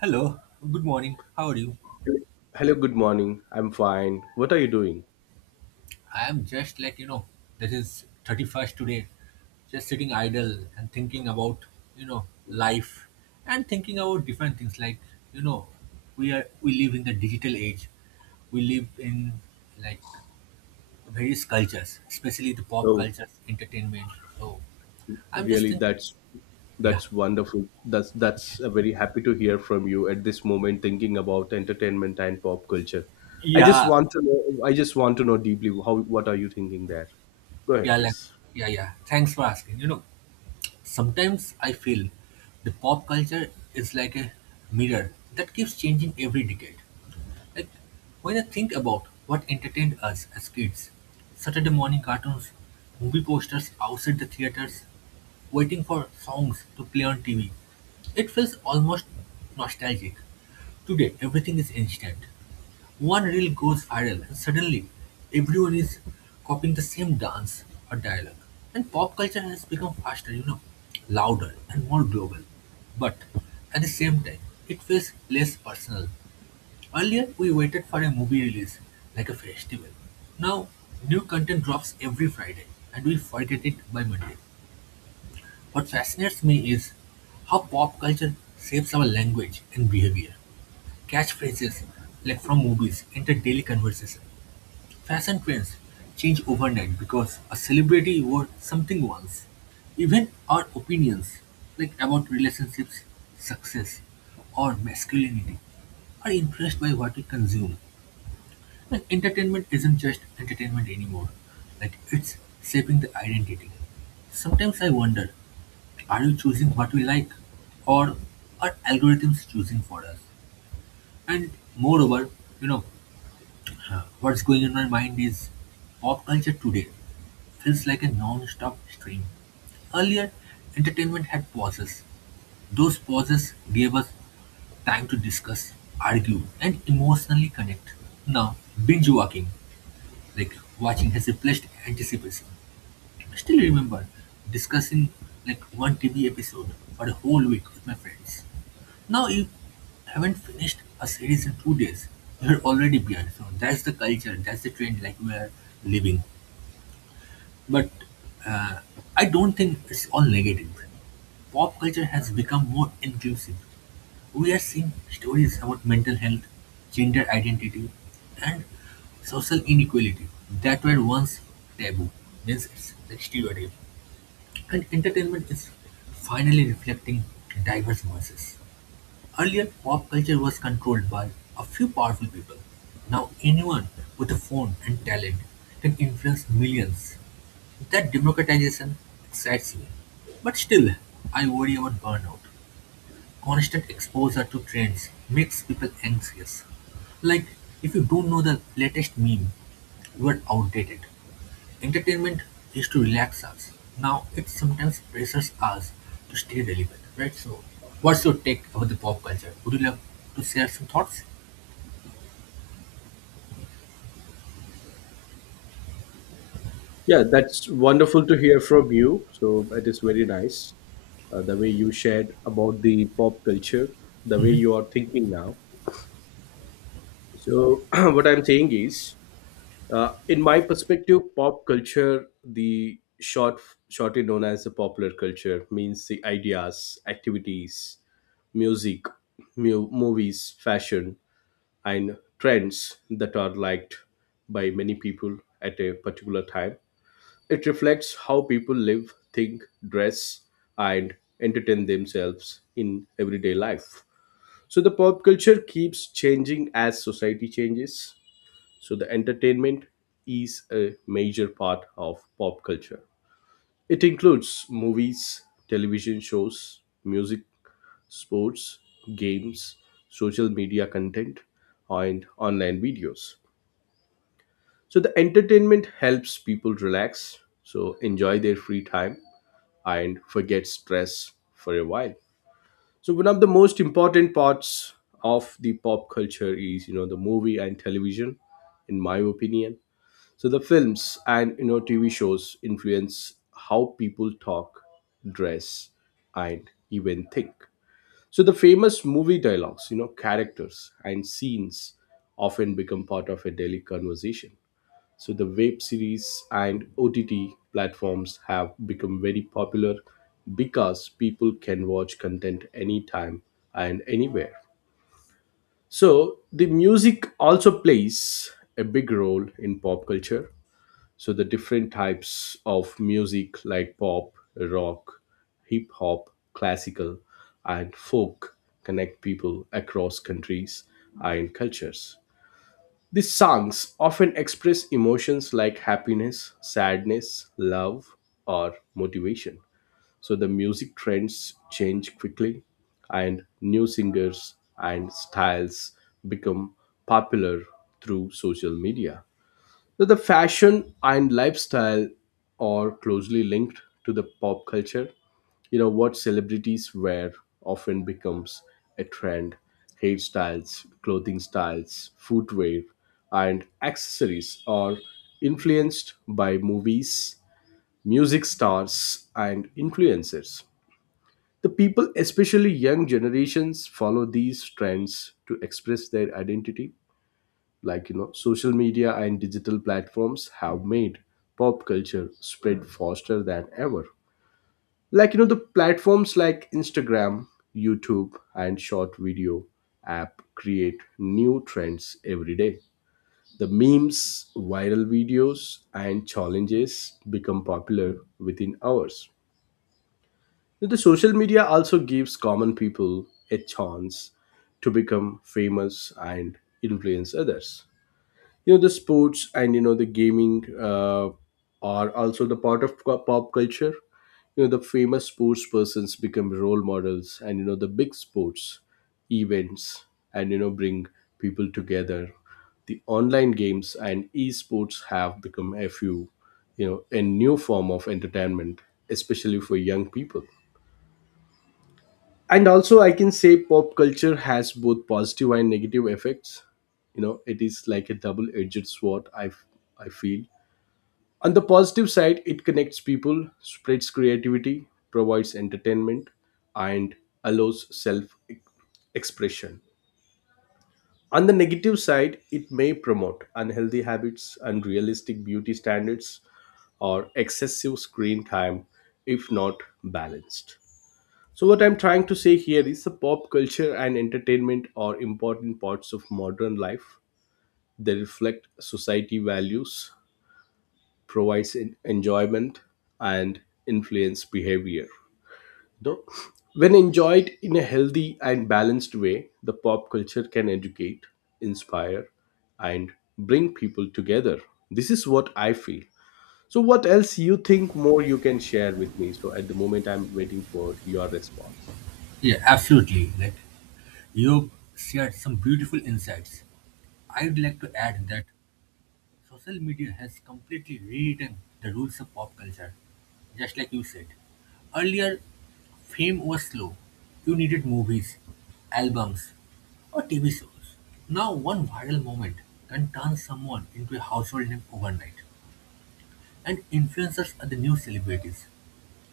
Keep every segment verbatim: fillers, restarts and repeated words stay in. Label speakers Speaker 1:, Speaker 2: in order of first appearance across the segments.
Speaker 1: Hello, good morning. How are you?
Speaker 2: Hello, good morning. I'm fine. What are you doing?
Speaker 1: I am just like, you know, this is thirty-first today, just sitting idle and thinking about, you know, life and thinking about different things like, you know, we are we live in the digital age. We live in like various cultures, especially the pop
Speaker 2: Oh,
Speaker 1: cultures, entertainment. So I'm just
Speaker 2: really?
Speaker 1: thinking,
Speaker 2: That's
Speaker 1: yeah,
Speaker 2: that's wonderful. That's that's uh, Very happy to hear from you at this moment thinking about entertainment and pop culture. I just
Speaker 1: yeah,
Speaker 2: want to know I just want to know deeply how what are you thinking there? Go ahead,
Speaker 1: yeah, like,
Speaker 2: please.
Speaker 1: yeah, yeah. Thanks for asking. You know, Sometimes I feel the pop culture is like a mirror that keeps changing every decade. Like, when I think about what entertained us as kids, Saturday morning cartoons, movie posters outside the theaters, waiting for songs to play on T V, it feels almost nostalgic. Today, everything is instant. One reel goes viral, and suddenly everyone is copying the same dance or dialogue. And pop culture has become faster, you know, louder and more global. But at the same time, it feels less personal. Earlier, we waited for a movie release like a festival. Now, new content drops every Friday and we forget it by Monday. What fascinates me is how pop culture shapes our language and behavior. Catchphrases like from movies enter daily conversation. Fashion trends change overnight because a celebrity wore something once. Even our opinions, like about relationships, success, or masculinity, are influenced by what we consume. Like entertainment isn't just entertainment anymore. Like it's shaping the identity. Sometimes I wonder, are you choosing what we like? Or are algorithms choosing for us? And moreover, you know, what's going in my mind is pop culture today feels like a non-stop stream. Earlier, entertainment had pauses. Those pauses gave us time to discuss, argue, and emotionally connect. Now, binge walking. Like watching has replaced anticipation. I still remember discussing like one T V episode for a whole week with my friends. Now you haven't finished a series in two days. You're already behind. So that's the culture, that's the trend like we are living. But uh, I don't think it's all negative. Pop culture has become more inclusive. We are seeing stories about mental health, gender identity, and social inequality that were once taboo. Means it's a stereotype. And entertainment is finally reflecting diverse voices. Earlier, pop culture was controlled by a few powerful people. Now, anyone with a phone and talent can influence millions. That democratization excites me. But still, I worry about burnout. Constant exposure to trends makes people anxious. Like, if you don't know the latest meme, you are outdated. Entertainment used to relax us. Now it sometimes pressures us to stay relevant, right? So, what's your take about the pop culture? Would you love to share some thoughts?
Speaker 2: Yeah, that's wonderful to hear from you. So it is very nice uh, the way you shared about the pop culture, the way you are thinking now. So what I'm saying is Uh, in my perspective, pop culture, the short, shortly known as the popular culture, means the ideas, activities, music, mu- movies, fashion, and trends that are liked by many people at a particular time. It reflects how people live, think, dress, and entertain themselves in everyday life. So the pop culture keeps changing as society changes, so the entertainment is a major part of pop culture. It includes movies, television shows, music, sports, games, social media content, and online videos. So, the entertainment helps people relax, so enjoy their free time, and forget stress for a while. So, one of the most important parts of the pop culture is, you know, the movie and television, in my opinion. So the films and you know T V shows influence how people talk, dress, and even think. So the famous movie dialogues, you know, characters and scenes often become part of a daily conversation. So the web series and O T T platforms have become very popular because people can watch content anytime and anywhere. So the music also plays a big role in pop culture, so the different types of music like pop, rock, hip hop, classical, and folk connect people across countries and cultures. These songs often express emotions like happiness, sadness, love, or motivation. So the music trends change quickly and new singers and styles become popular through social media. So the fashion and lifestyle are closely linked to the pop culture. You know what celebrities wear often becomes a trend. Hairstyles, clothing styles, footwear, and accessories are influenced by movies, music stars, and influencers. The people, especially young generations, follow these trends to express their identity. Like you know, social media and digital platforms have made pop culture spread faster than ever. Like you know, the platforms like instagram, youtube, and short video app create new trends every day. The memes, viral videos, and challenges become popular within hours. The social media also gives common people a chance to become famous and influence others. You know, the sports and you know the gaming uh, are also the part of co- pop culture. You know, the famous sports persons become role models, and you know the big sports events and you know bring people together. The online games and esports have become a few you know a new form of entertainment, especially for young people. And also I can say pop culture has both positive and negative effects. You know, it is like a double edged sword, i i feel. On the positive side, it connects people, spreads creativity, provides entertainment, and allows self expression. On the negative side, it may promote unhealthy habits, unrealistic beauty standards, or excessive screen time if not balanced. So, what I'm trying to say here is the pop culture and entertainment are important parts of modern life. They reflect society values, provides en- enjoyment, and influence behavior. No, when enjoyed in a healthy and balanced way, the pop culture can educate, inspire, and bring people together. This is what I feel. So, what else you think more you can share with me? So, at the moment, I'm waiting for your response.
Speaker 1: Yeah, absolutely. Like you've shared some beautiful insights. I'd like to add that social media has completely rewritten the rules of pop culture, just like you said. Earlier, fame was slow. You needed movies, albums, or T V shows. Now, one viral moment can turn someone into a household name overnight, and influencers are the new celebrities.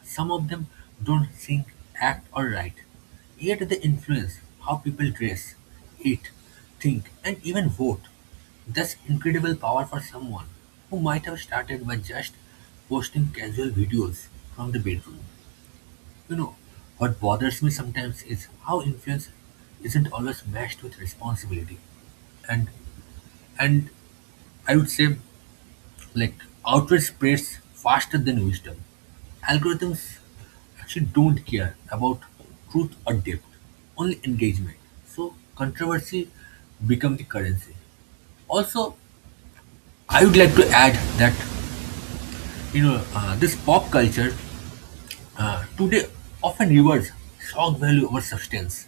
Speaker 1: Some of them don't sing, act, or write, yet they influence how people dress, eat, think, and even vote. That's incredible power for someone who might have started by just posting casual videos from the bedroom. You know, what bothers me sometimes is how influence isn't always matched with responsibility. And and I would say like outrage spreads faster than wisdom. Algorithms actually don't care about truth or depth, only engagement. So controversy become the currency. Also, I would like to add that you know uh, this pop culture uh, today often rewards shock value over substance.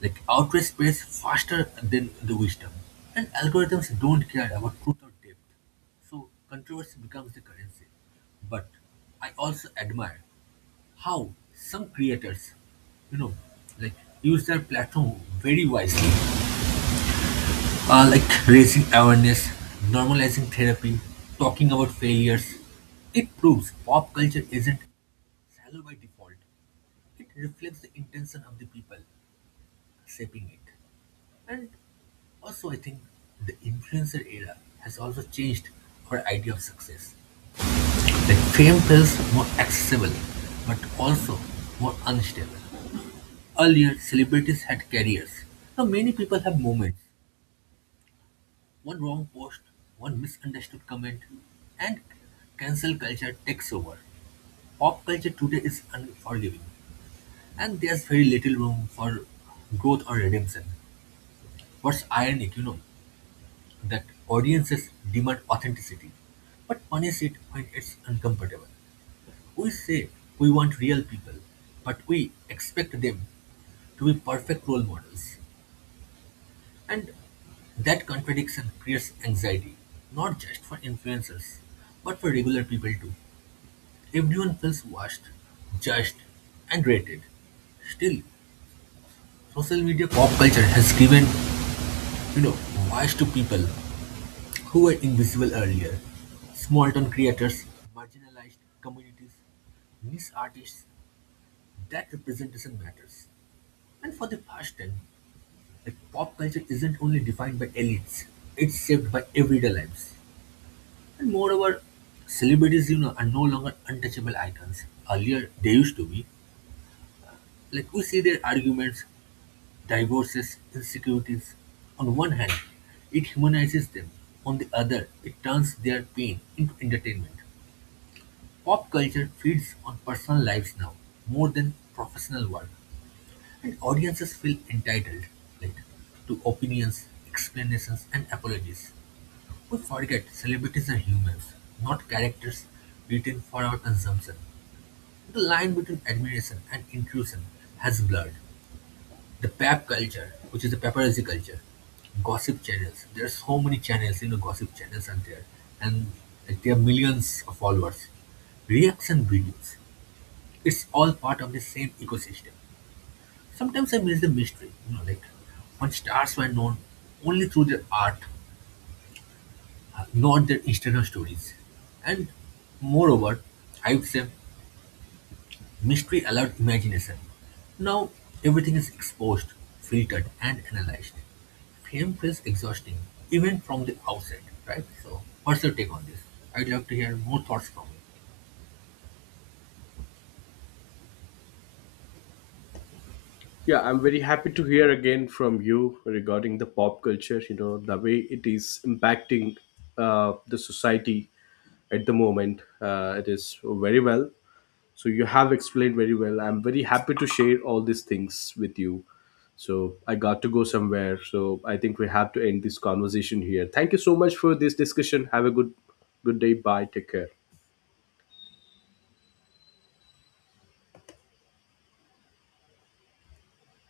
Speaker 1: Like outrage spreads faster than the wisdom, and algorithms don't care about truth or depth. So controversy becomes the currency. But I also admire how some creators, you know, like use their platform very wisely, uh, like raising awareness, normalizing therapy, talking about failures. It proves pop culture isn't shallow by default. It reflects the intention of the people shaping it. And also, I think the influencer era has also changed our idea of success. Like fame feels more accessible, but also more unstable. Earlier, celebrities had careers. Now many people have moments. One wrong post, one misunderstood comment, and cancel culture takes over. Pop culture today is unforgiving, and there's very little room for growth or redemption. What's ironic, you know? That audiences demand authenticity, but punish it when it's uncomfortable. We say we want real people, but we expect them to be perfect role models. And that contradiction creates anxiety, not just for influencers, but for regular people too. Everyone feels watched, judged, and rated. Still, social media pop culture has given, you know, voice to people who were invisible earlier. Small-town creators, marginalized communities, niche artists, that representation matters. And for the first time, like pop culture isn't only defined by elites, it's shaped by everyday lives. And moreover, celebrities, you know, are no longer untouchable icons. Earlier, they used to be. Like we see their arguments, divorces, insecurities. On one hand, it humanizes them. On the other, it turns their pain into entertainment. Pop culture feeds on personal lives now more than professional work, and audiences feel entitled like to opinions, explanations, and apologies. We forget celebrities are humans, not characters written for our consumption. The line between admiration and intrusion has blurred. The pap culture, which is the paparazzi culture, gossip channels. There are so many channels, you know, gossip channels are there, and like, there are millions of followers. Reaction videos, it's all part of the same ecosystem. Sometimes I miss the mystery, you know, like when stars were known only through their art, uh, not their Instagram stories. And moreover, I would say mystery allowed imagination. Now everything is exposed, filtered, and analyzed. Fame feels exhausting, even from the outside, right? So, what's your take on this? I'd love to hear more thoughts from you.
Speaker 2: Yeah, I'm very happy to hear again from you regarding the pop culture, you know, the way it is impacting uh, the society at the moment. Uh, it is very well. So you have explained very well. I'm very happy to share all these things with you. So I got to go somewhere. So I think we have to end this conversation here. Thank you so much for this discussion. Have a good good day. Bye. Take care.